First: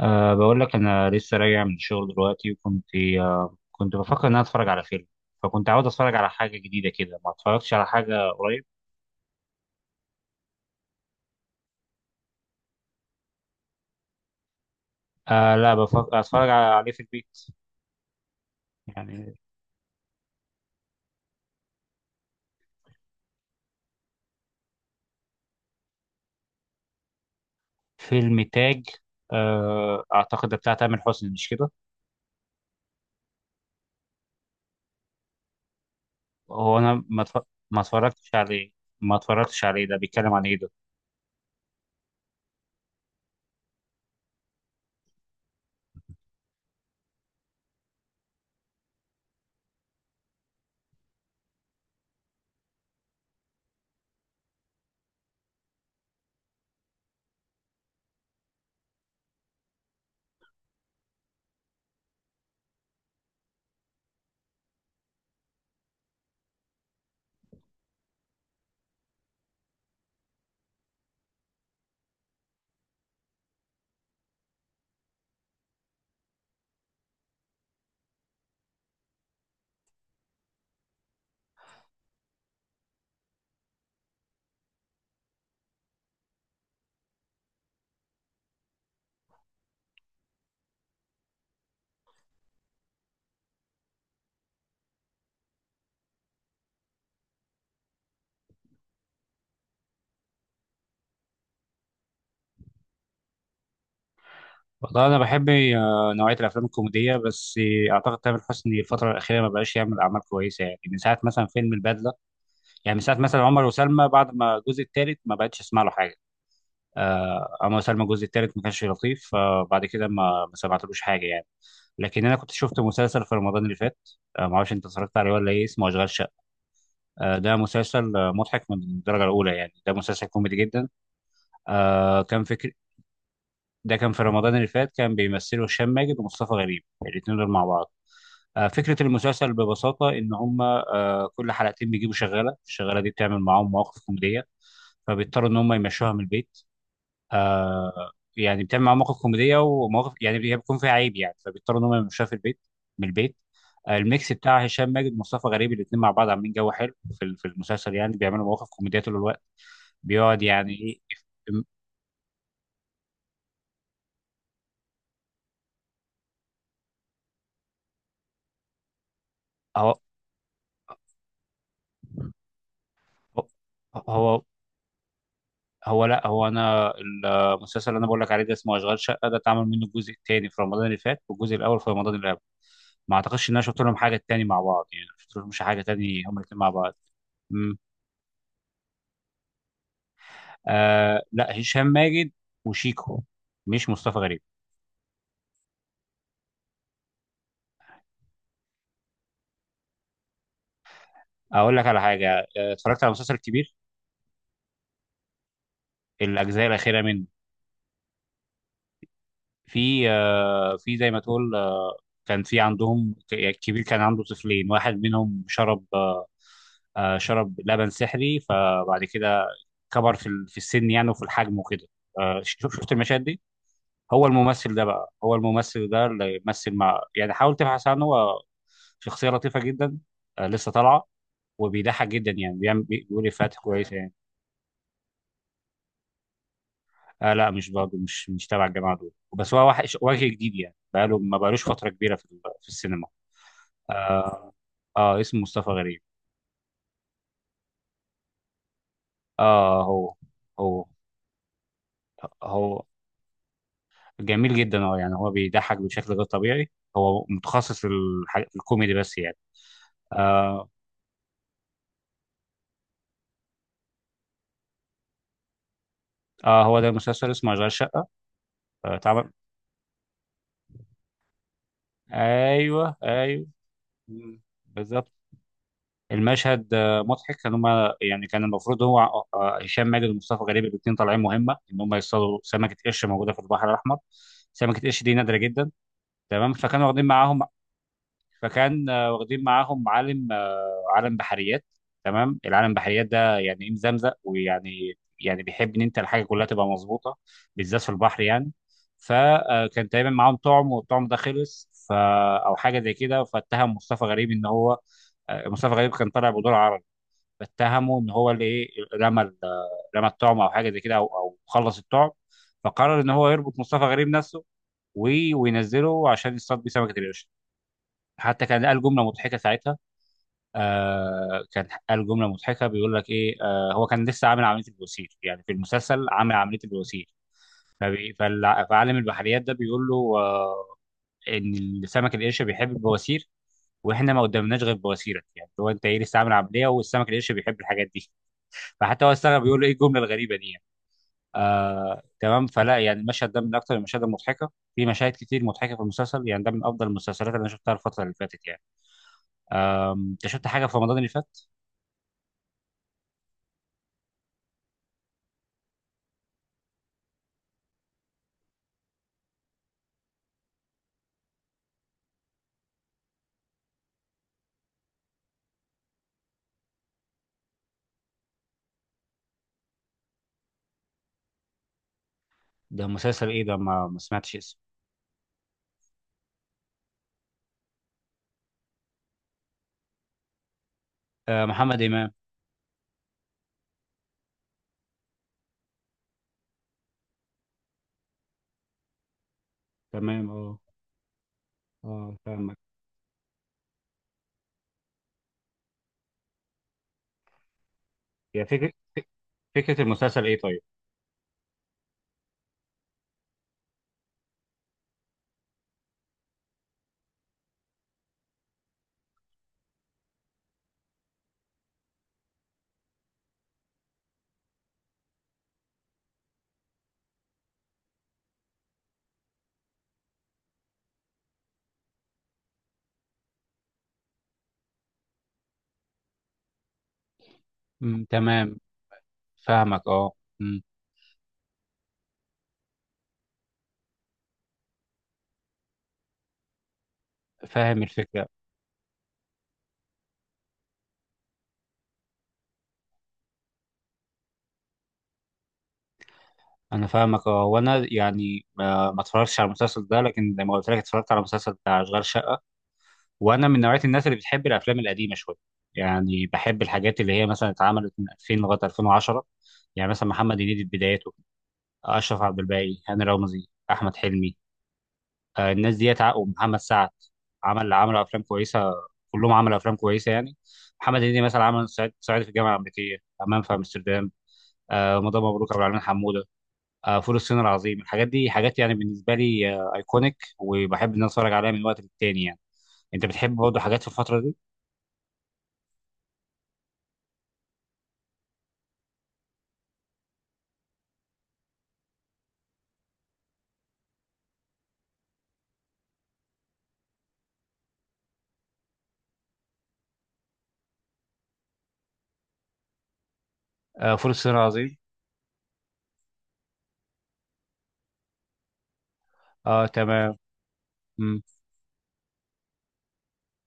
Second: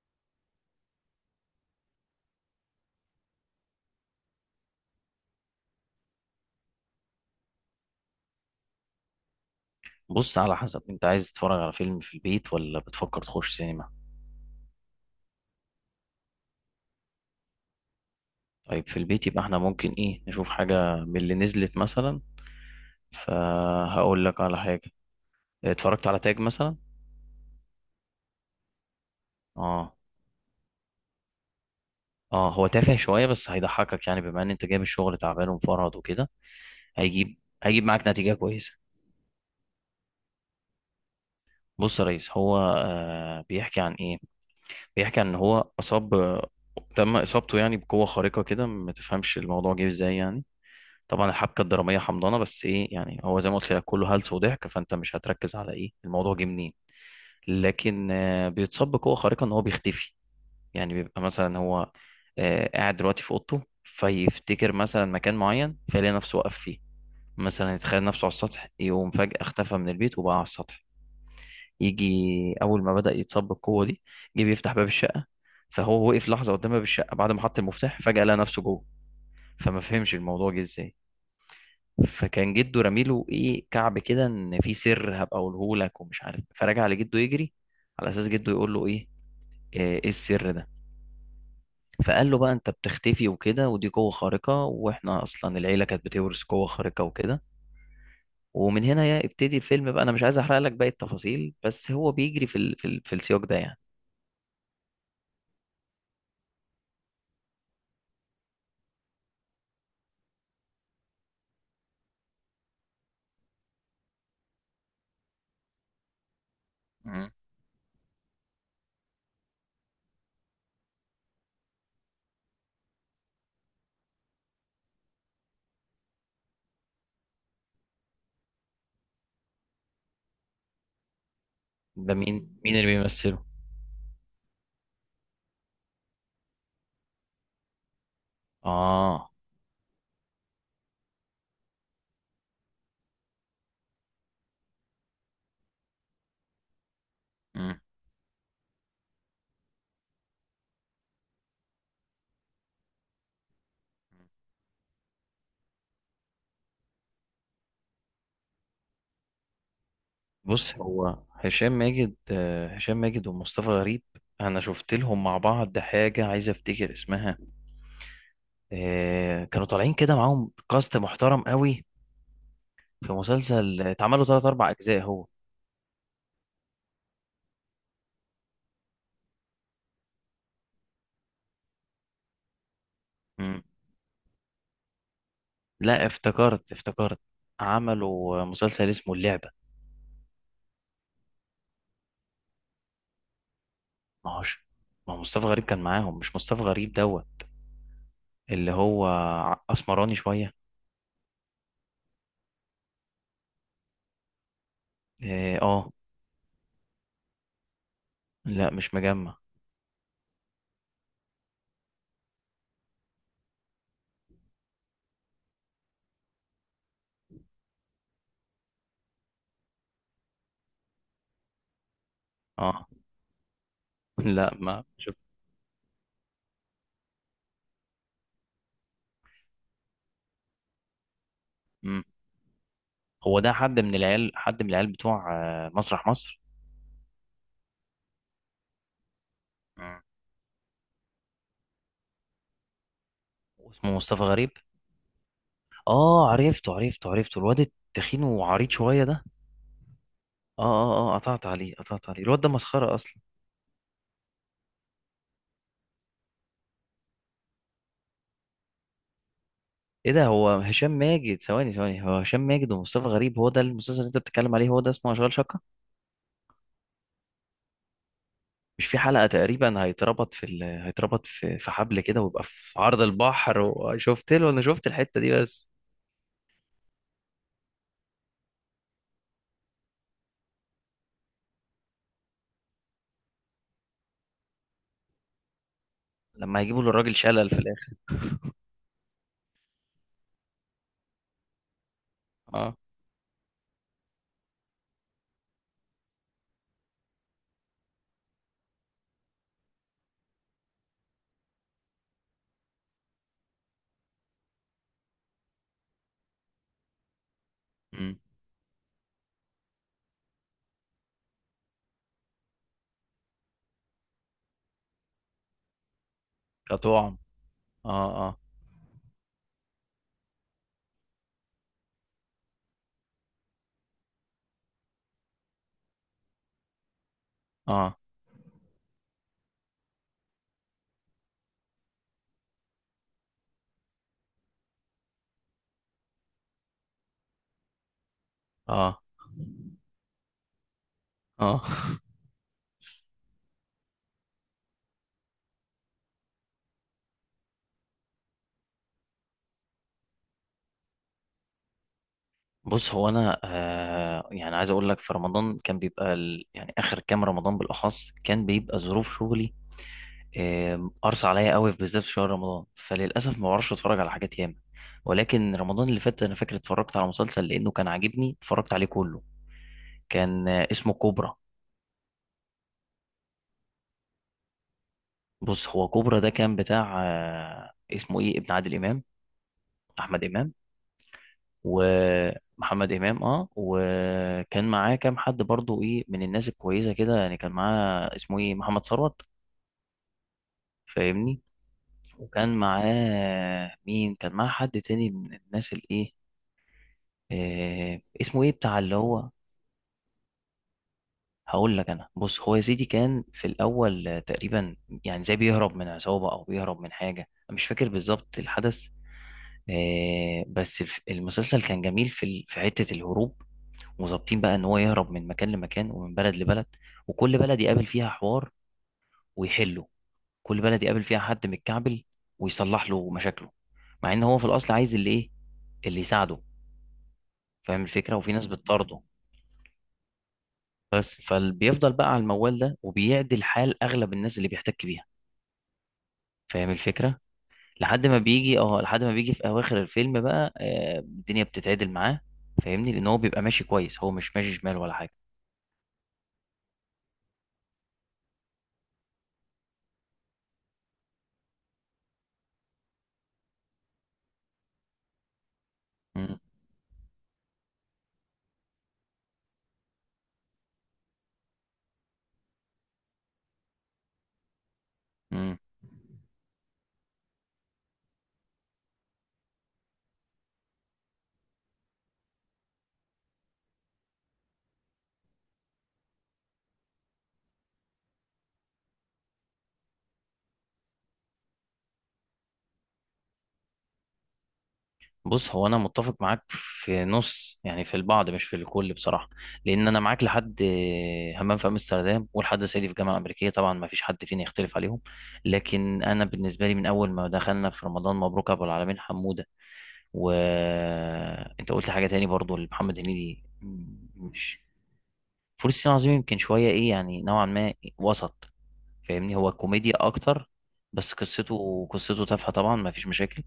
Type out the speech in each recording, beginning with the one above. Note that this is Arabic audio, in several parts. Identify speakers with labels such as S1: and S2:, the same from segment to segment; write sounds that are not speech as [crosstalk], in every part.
S1: بقول لك أنا لسه راجع من الشغل دلوقتي. وكنت أه كنت بفكر إن أنا أتفرج على فيلم، فكنت عاوز أتفرج على حاجة جديدة كده، ما أتفرجتش على حاجة قريب.
S2: بص، على حسب انت عايز تتفرج على فيلم في البيت ولا بتفكر تخش سينما.
S1: لا، بفكر أتفرج عليه في البيت.
S2: طيب في البيت
S1: يعني
S2: يبقى احنا ممكن نشوف حاجة من اللي نزلت مثلا. فهقول لك على حاجة، اتفرجت على تاج مثلا.
S1: فيلم تاج؟
S2: اه
S1: أعتقد ده بتاع تامر حسني مش كده؟
S2: اه، هو تافه شوية بس هيضحكك، يعني بما ان انت جاي من الشغل تعبان ومفرهد وكده.
S1: هو أنا ما
S2: هيجيب
S1: أتف- ما
S2: هيجيب معاك نتيجة
S1: اتفرجتش عليه.
S2: كويسة.
S1: ما اتفرجتش عليه، ده بيتكلم عن إيه ده؟
S2: بص يا ريس، هو بيحكي عن ايه؟ بيحكي عن ان هو اصاب، تم اصابته يعني بقوة خارقة كده، ما تفهمش الموضوع جه ازاي يعني. طبعا الحبكه الدراميه حمضانه، بس ايه يعني، هو زي ما قلت لك كله هلس وضحك، فانت مش هتركز على ايه الموضوع جه منين. لكن بيتصاب بقوه خارقه ان هو بيختفي. يعني بيبقى مثلا هو قاعد دلوقتي في اوضته، فيفتكر مثلا مكان معين فيلاقي نفسه واقف فيه. مثلا يتخيل نفسه على السطح، يقوم فجأة اختفى من البيت وبقى على السطح. يجي أول ما بدأ يتصاب بالقوة دي، جه بيفتح باب الشقة، فهو وقف لحظة قدام باب الشقة، بعد ما حط المفتاح فجأة لقى نفسه جوه، فما فهمش الموضوع جه ازاي. فكان جده رميله ايه كعب كده، ان في سر هبقى اقوله لك ومش عارف، فرجع لجده يجري على اساس جده يقول له ايه، إيه السر ده. فقال له بقى انت بتختفي وكده، ودي قوة خارقة، واحنا اصلا العيلة كانت بتورث قوة خارقة وكده. ومن هنا يبتدي الفيلم بقى. انا مش عايز احرق لك باقي التفاصيل، بس هو بيجري في السياق ده يعني.
S1: والله أنا بحب نوعية الأفلام الكوميدية، بس أعتقد تامر حسني الفترة الأخيرة ما بقاش يعمل أعمال كويسة، يعني من ساعة مثلا فيلم البدلة. يعني من ساعه مثلا عمر وسلمى، بعد ما الجزء الثالث ما بقتش اسمع له حاجه.
S2: مم.
S1: عمر وسلمى الجزء الثالث ما كانش لطيف، فبعد كده ما سمعتلوش حاجه يعني. لكن انا كنت شفت مسلسل في رمضان اللي فات. ما اعرفش انت اتفرجت عليه ولا ايه، اسمه اشغال شقه. ده مسلسل مضحك من الدرجه الاولى، يعني ده مسلسل كوميدي جدا.
S2: ده
S1: كان
S2: مين،
S1: فكر.
S2: مين اللي بيمثله؟
S1: ده كان في رمضان اللي فات، كان بيمثله هشام ماجد ومصطفى غريب، الاثنين دول مع بعض. فكره
S2: اه.
S1: المسلسل ببساطه ان هم كل حلقتين بيجيبوا شغاله، الشغاله دي بتعمل معاهم مواقف كوميديه، فبيضطروا ان هم يمشوها من البيت.
S2: مم.
S1: يعني بتعمل معاهم مواقف كوميديه ومواقف، يعني هي بيكون فيها عيب يعني، فبيضطروا ان هم يمشوها في البيت، من البيت. الميكس بتاع هشام ماجد ومصطفى غريب الاثنين مع بعض عاملين جو حلو في المسلسل، يعني بيعملوا مواقف كوميديه طول الوقت. بيقعد يعني
S2: بص،
S1: ايه.
S2: هو
S1: إم-
S2: هشام ماجد، هشام ماجد ومصطفى غريب، انا شفت لهم مع بعض حاجه عايز افتكر اسمها. كانوا طالعين
S1: هو
S2: كده معاهم كاست محترم قوي في مسلسل، اتعملوا
S1: هو
S2: ثلاث اربع اجزاء هو.
S1: هو لا، هو انا المسلسل اللي انا بقول لك عليه ده اسمه اشغال شقه، ده اتعمل منه الجزء الثاني في رمضان اللي فات، والجزء الاول في رمضان اللي قبل. ما اعتقدش ان انا
S2: مم.
S1: شفت لهم حاجه تاني مع بعض، يعني ما شفت لهمش حاجه
S2: لا،
S1: تاني هم الاثنين مع
S2: افتكرت
S1: بعض.
S2: افتكرت عملوا مسلسل اسمه اللعبه.
S1: آه لا، هشام ماجد وشيكو، مش مصطفى
S2: ما
S1: غريب.
S2: هوش، ما هو مصطفى غريب كان معاهم، مش مصطفى غريب دوت، اللي هو اسمراني شويه.
S1: اقول لك على حاجه، اتفرجت على مسلسل كبير،
S2: اه.
S1: الاجزاء الاخيره منه.
S2: لا مش مجمع.
S1: في في زي ما تقول كان في عندهم يعني الكبير كان عنده طفلين، واحد منهم شرب شرب لبن سحري، فبعد كده كبر في السن يعني وفي الحجم وكده. شوف،
S2: اه.
S1: شفت المشاهد دي.
S2: [laughs]
S1: هو
S2: لا
S1: الممثل
S2: ما
S1: ده، بقى
S2: شفت.
S1: هو الممثل ده اللي يمثل مع يعني، حاول تبحث عنه، هو شخصيه لطيفه جدا. لسه طالعه. وبيضحك جدا يعني، بيعمل بيقول
S2: هو ده
S1: افيهات
S2: حد من
S1: كويسه يعني.
S2: العيال، حد من العيال بتوع مسرح مصر؟
S1: آه لا مش برضه، مش تبع الجماعه دول، بس هو
S2: مم.
S1: وجه جديد يعني، بقاله ما بقالوش فتره كبيره في السينما.
S2: اسمه مصطفى
S1: اه،
S2: غريب.
S1: اسمه مصطفى غريب.
S2: اه، عرفته الواد التخين وعريض شويه ده.
S1: اه،
S2: اه
S1: هو
S2: اه اه، قطعت عليه الواد ده
S1: هو
S2: مسخره اصلا.
S1: جميل جدا. اه يعني هو بيضحك بشكل غير طبيعي، هو متخصص في الكوميدي بس يعني.
S2: ايه ده، هو
S1: اه،
S2: هشام ماجد، ثواني ثواني، هو هشام ماجد ومصطفى غريب هو ده المسلسل اللي انت بتتكلم عليه؟ هو ده اسمه اشغال شقه؟
S1: هو ده مسلسل اسمه اشغال شقه.
S2: مش
S1: آه
S2: في حلقه
S1: طبعا.
S2: تقريبا هيتربط في هيتربط في حبل كده ويبقى في
S1: ايوه
S2: عرض
S1: ايوه،
S2: البحر، وشفت
S1: مم،
S2: له انا شفت
S1: بالظبط.
S2: الحته دي بس.
S1: المشهد مضحك، كان هما يعني كان المفروض هو هشام ماجد ومصطفى غريب الاثنين طالعين مهمه ان هم يصطادوا سمكه قرش موجوده في البحر الاحمر. سمكه قرش دي نادره جدا. تمام.
S2: لما هيجيبوا
S1: فكانوا
S2: له
S1: واخدين
S2: الراجل
S1: معاهم،
S2: شلل في الاخر.
S1: فكان واخدين معاهم عالم عالم بحريات. تمام. العالم
S2: اه.
S1: بحريات ده يعني ايه، مزمزق ويعني، يعني بيحب ان انت الحاجه كلها تبقى مظبوطه، بالذات في البحر يعني. فكان تقريبا معاهم طعم، والطعم ده خلص، ف او حاجه زي كده، فاتهم مصطفى غريب ان هو مصطفى غريب كان طالع بدور عربي، اتهمه ان
S2: مم.
S1: هو اللي ايه رمى ال- رمى الطعم او حاجه زي كده، او خلص الطعم، فقرر ان هو يربط مصطفى غريب نفسه وينزله عشان يصطاد بيه سمكه
S2: كطعم.
S1: القرش.
S2: اه اه
S1: حتى كان قال جمله مضحكه ساعتها، كان قال جمله مضحكه، بيقول لك ايه، هو كان لسه عامل عمليه البواسير، يعني في المسلسل عامل عمليه البواسير،
S2: اه
S1: فعالم البحريات ده بيقول له ان السمك القرش بيحب البواسير، واحنا ما قدمناش غير بواسيرك، يعني هو انت ايه لسه عامل عمليه والسمك القرش بيحب الحاجات دي.
S2: اه
S1: فحتى هو استغرب، بيقول له ايه الجمله الغريبه دي يعني.
S2: اه.
S1: تمام. فلا يعني المشهد ده من اكثر المشاهد المضحكه، في مشاهد كتير مضحكه في المسلسل، يعني ده من افضل المسلسلات اللي انا شفتها الفتره اللي فاتت يعني. انت شفت حاجه في رمضان اللي فات؟
S2: بص هو انا يعني عايز اقول لك، في رمضان كان بيبقى يعني اخر كام رمضان بالاخص كان بيبقى ظروف شغلي قرص عليا قوي، بالذات في شهر رمضان، فللاسف ما بعرفش اتفرج على حاجات ياما. ولكن رمضان اللي فات انا فاكر اتفرجت على مسلسل لانه كان عاجبني، اتفرجت عليه كله. كان اسمه كوبرا.
S1: ده مسلسل ايه ده، ما سمعتش اسمه.
S2: بص هو كوبرا ده كان بتاع اسمه ايه، ابن عادل امام، احمد امام،
S1: آه محمد امام.
S2: ومحمد امام. اه، وكان معاه كام حد برضو ايه، من الناس الكويسه كده، يعني كان معاه اسمه ايه، محمد ثروت،
S1: تمام اه.
S2: فاهمني.
S1: اه فاهمك.
S2: وكان معاه مين، كان معاه حد تاني من الناس الايه، اسمه
S1: يا
S2: ايه،
S1: فكره،
S2: بتاع اللي هو.
S1: فكره المسلسل ايه طيب.
S2: هقول لك انا. بص، هو يا سيدي كان في الاول تقريبا يعني زي بيهرب من عصابه او بيهرب من حاجه، أنا مش فاكر بالظبط الحدث. بس المسلسل كان جميل في حته الهروب، وظابطين بقى ان هو يهرب من مكان لمكان ومن بلد لبلد، وكل بلد يقابل فيها حوار ويحله، كل بلد يقابل فيها حد متكعبل ويصلح له مشاكله، مع ان هو في الاصل عايز اللي ايه، اللي يساعده، فاهم
S1: مم،
S2: الفكره، وفي ناس
S1: تمام.
S2: بتطارده.
S1: فاهمك اه. مم،
S2: بس فبيفضل بقى على الموال ده، وبيعدل حال اغلب الناس اللي بيحتك بيها، فاهم الفكره.
S1: فاهم
S2: لحد ما
S1: الفكره.
S2: بيجي اه، لحد ما بيجي في اواخر الفيلم بقى الدنيا بتتعدل معاه، فاهمني، لان هو بيبقى ماشي كويس، هو مش ماشي شمال ولا حاجه.
S1: انا فاهمك اه. وانا يعني ما اتفرجتش على المسلسل ده، لكن زي ما قلت لك اتفرجت على المسلسل بتاع اشغال شقه. وانا من نوعيه الناس اللي بتحب الافلام القديمه شويه، يعني بحب الحاجات اللي هي مثلا اتعملت من 2000 لغايه 2010. يعني مثلا محمد هنيدي في بدايته، اشرف عبد الباقي، هاني رمزي، احمد حلمي،
S2: امم.
S1: الناس ديت ومحمد سعد، عملوا افلام كويسه، كلهم عملوا افلام كويسه يعني. محمد هنيدي مثلا عمل صعيدي في الجامعه الامريكيه، همام في امستردام، رمضان مبروك عبد العالمين حموده، فول الصين العظيم. الحاجات دي حاجات يعني بالنسبه لي ايكونيك، وبحب ان أنا اتفرج عليها من وقت للتاني يعني. انت بتحب برضه حاجات في الفتره دي؟
S2: بص هو انا متفق معاك في نص يعني، في البعض مش في الكل بصراحه. لان انا معاك لحد همام في امستردام ولحد صعيدي في الجامعه الامريكيه، طبعا ما فيش حد فينا يختلف عليهم. لكن انا بالنسبه لي من اول ما دخلنا في رمضان مبروك ابو العالمين حموده، وانت قلت حاجه تاني برضو لمحمد هنيدي،
S1: فول الصين
S2: مش
S1: العظيم.
S2: فول الصين العظيم، يمكن شويه ايه يعني نوعا ما وسط، فاهمني، هو
S1: اه
S2: كوميديا
S1: تمام.
S2: اكتر. بس
S1: مم.
S2: قصته تافهه طبعا، ما فيش مشاكل،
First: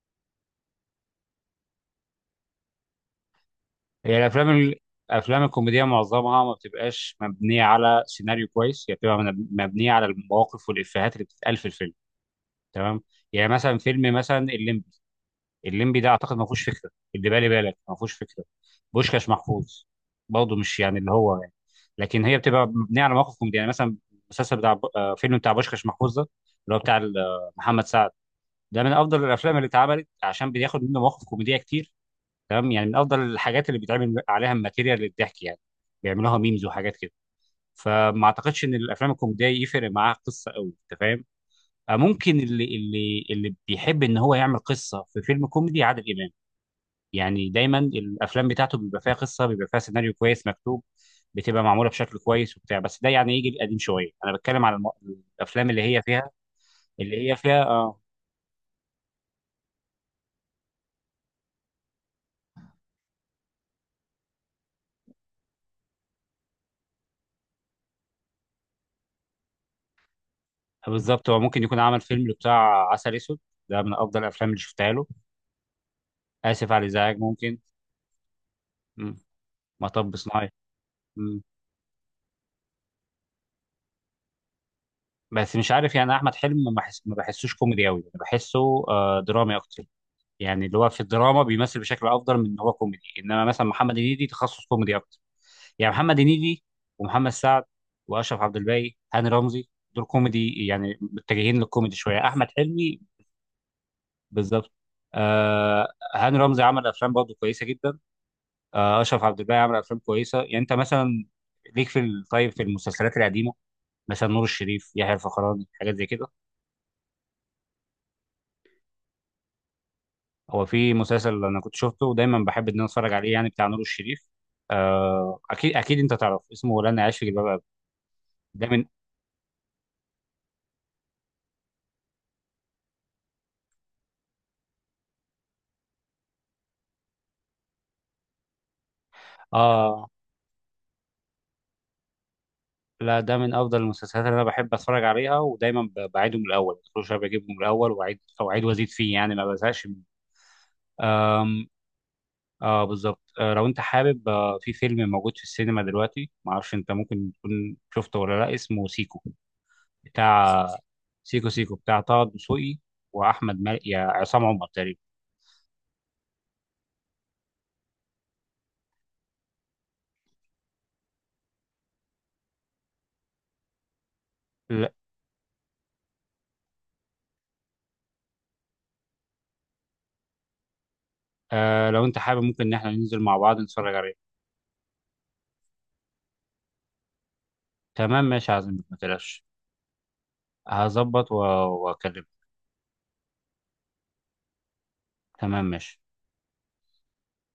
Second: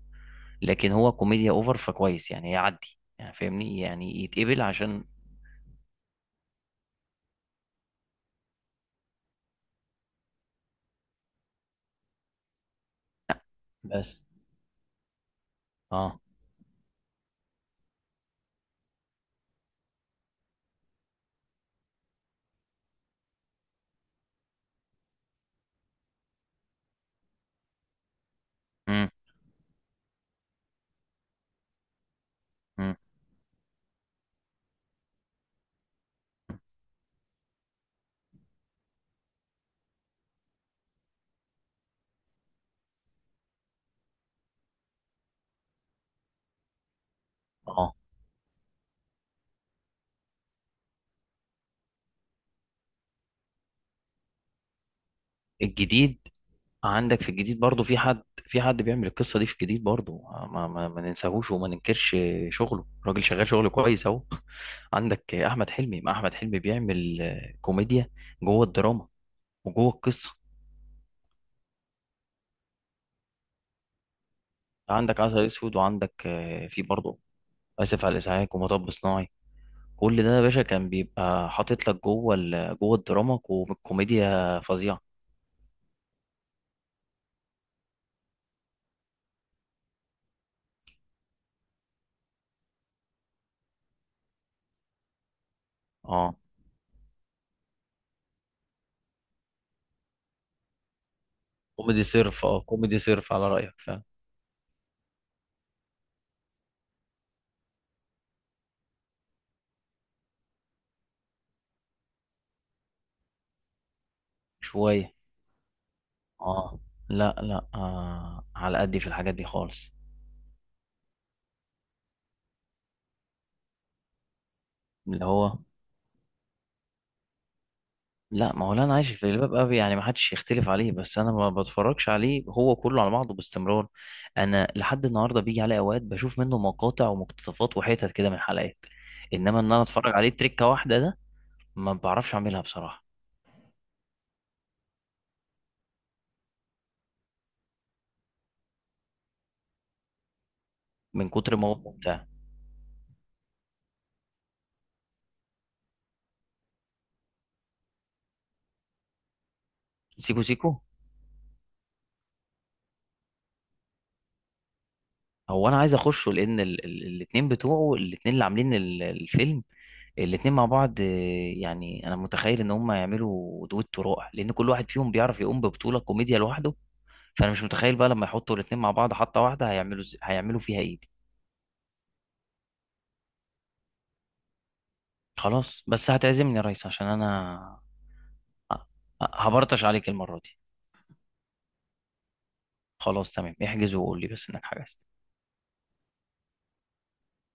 S2: لكن هو كوميديا اوفر، فكويس يعني يعدي يعني فاهمني
S1: هي
S2: يعني يتقبل عشان.
S1: الافلام الكوميديه معظمها ما بتبقاش مبنيه على سيناريو كويس، هي بتبقى مبنيه على المواقف والافيهات اللي بتتقال في الفيلم. تمام. يعني مثلا فيلم
S2: بس.
S1: مثلا الليمبي، الليمبي ده
S2: اه.
S1: اعتقد ما فيهوش فكره، اللي بالي بالك ما فيهوش فكره. بوشكاش محفوظ برضه مش يعني اللي هو يعني، لكن هي بتبقى مبنيه على مواقف كوميديه يعني. مثلا المسلسل فيلم بتاع بوشكاش محفوظ ده اللي هو محمد سعد، ده من
S2: امم.
S1: افضل الافلام اللي اتعملت عشان بياخد منه مواقف كوميديه كتير. تمام. يعني من
S2: امم.
S1: افضل الحاجات اللي بيتعمل عليها الماتيريال للضحك يعني، بيعملوها ميمز وحاجات كده. فما اعتقدش ان الافلام الكوميديه يفرق معاها قصه قوي، انت فاهم. ممكن اللي بيحب ان هو يعمل قصه في فيلم كوميدي عادل امام، يعني دايما
S2: اه.
S1: الافلام بتاعته بيبقى فيها قصه، بيبقى فيها سيناريو كويس مكتوب، بتبقى معموله بشكل كويس وبتاع. بس ده يعني يجي قديم شويه. انا بتكلم على الافلام اللي هي
S2: الجديد،
S1: فيها
S2: عندك في
S1: اللي هي
S2: الجديد
S1: فيها
S2: برضو في
S1: اه.
S2: حد، في حد بيعمل القصة دي في الجديد برضو، ما ننساهوش وما ننكرش، شغله الراجل شغال شغل كويس اهو. [laughs] عندك احمد حلمي، ما احمد حلمي بيعمل كوميديا جوه الدراما وجوه القصة.
S1: بالظبط. هو ممكن يكون عمل فيلم بتاع عسل اسود، ده من افضل الافلام اللي شفتها له.
S2: عندك عسل اسود، وعندك
S1: اسف على
S2: في
S1: الازعاج
S2: برضو
S1: ممكن.
S2: اسف على الازعاج، ومطب
S1: مم.
S2: صناعي.
S1: مطب
S2: كل ده يا
S1: صناعي.
S2: باشا كان
S1: مم.
S2: بيبقى حاطط لك جوه الدراما كوميديا فظيعه.
S1: بس مش عارف يعني احمد حلمي، ما بحسوش كوميدي قوي، بحسه درامي اكتر. يعني اللي هو في الدراما بيمثل بشكل افضل من ان هو كوميدي. انما مثلا محمد هنيدي تخصص كوميدي اكتر. يعني محمد
S2: اه
S1: هنيدي ومحمد سعد واشرف عبد الباقي هاني رمزي، دول كوميدي يعني، متجهين للكوميدي
S2: كوميدي
S1: شويه.
S2: صرف،
S1: احمد
S2: اه كوميدي
S1: حلمي
S2: صرف على رايك، فاهم.
S1: بالظبط. آه هاني رمزي عمل افلام برضه كويسه جدا. اشرف عبد الباقي عمل افلام كويسه يعني. انت مثلا ليك طيب في المسلسلات القديمه، مثلا نور الشريف، يحيى
S2: شويه.
S1: الفخراني، حاجات زي كده.
S2: اه. لا لا على قدي في الحاجات دي خالص.
S1: هو في مسلسل انا كنت شفته ودايما بحب ان انا اتفرج عليه يعني، بتاع نور الشريف،
S2: اللي هو،
S1: اكيد انت تعرف اسمه، لن اعيش في جلباب ابي.
S2: لا ما
S1: ده
S2: هو، لا
S1: من
S2: انا عايش في الباب قوي يعني، ما حدش يختلف عليه، بس انا ما بتفرجش عليه هو كله على بعضه باستمرار. انا لحد النهارده بيجي عليه اوقات بشوف منه مقاطع ومقتطفات وحتت كده من حلقات، انما ان انا
S1: اه
S2: اتفرج عليه تريكه واحده ده ما بعرفش اعملها بصراحه.
S1: لا، ده من افضل المسلسلات اللي انا بحب اتفرج عليها، ودايما بعيده من الاول كل شويه بجيبه من الاول واعيد او اعيد وازيد فيه يعني، ما بزهقش منه.
S2: من كتر
S1: آم،
S2: ما هو ممتع.
S1: اه بالظبط. لو انت حابب في فيلم موجود في السينما دلوقتي، ما اعرفش انت ممكن تكون شفته ولا لا، اسمه سيكو.
S2: سيكو
S1: بتاع
S2: سيكو.
S1: سيكو سيكو بتاع طه دسوقي واحمد مالك، يا عصام عمر تقريبا.
S2: هو انا عايز اخشه، لان الاتنين بتوعه، الاتنين اللي عاملين الفيلم، الاتنين مع بعض يعني انا متخيل ان هم يعملوا دويتو رائع، لان كل واحد
S1: لا.
S2: فيهم بيعرف يقوم ببطولة كوميديا لوحده، فانا مش متخيل بقى لما يحطوا الاتنين مع بعض حطة واحدة هيعملوا هيعملوا فيها ايه دي.
S1: لو انت حابب ممكن ان احنا ننزل مع بعض نتفرج عليه.
S2: خلاص بس هتعزمني يا ريس عشان انا.
S1: تمام ماشي يا
S2: أ-
S1: عزمي ما تقلقش.
S2: هبرطش عليك المرة دي.
S1: هظبط واكلمك.
S2: خلاص تمام، احجز وقول لي بس انك حجزت.
S1: تمام ماشي.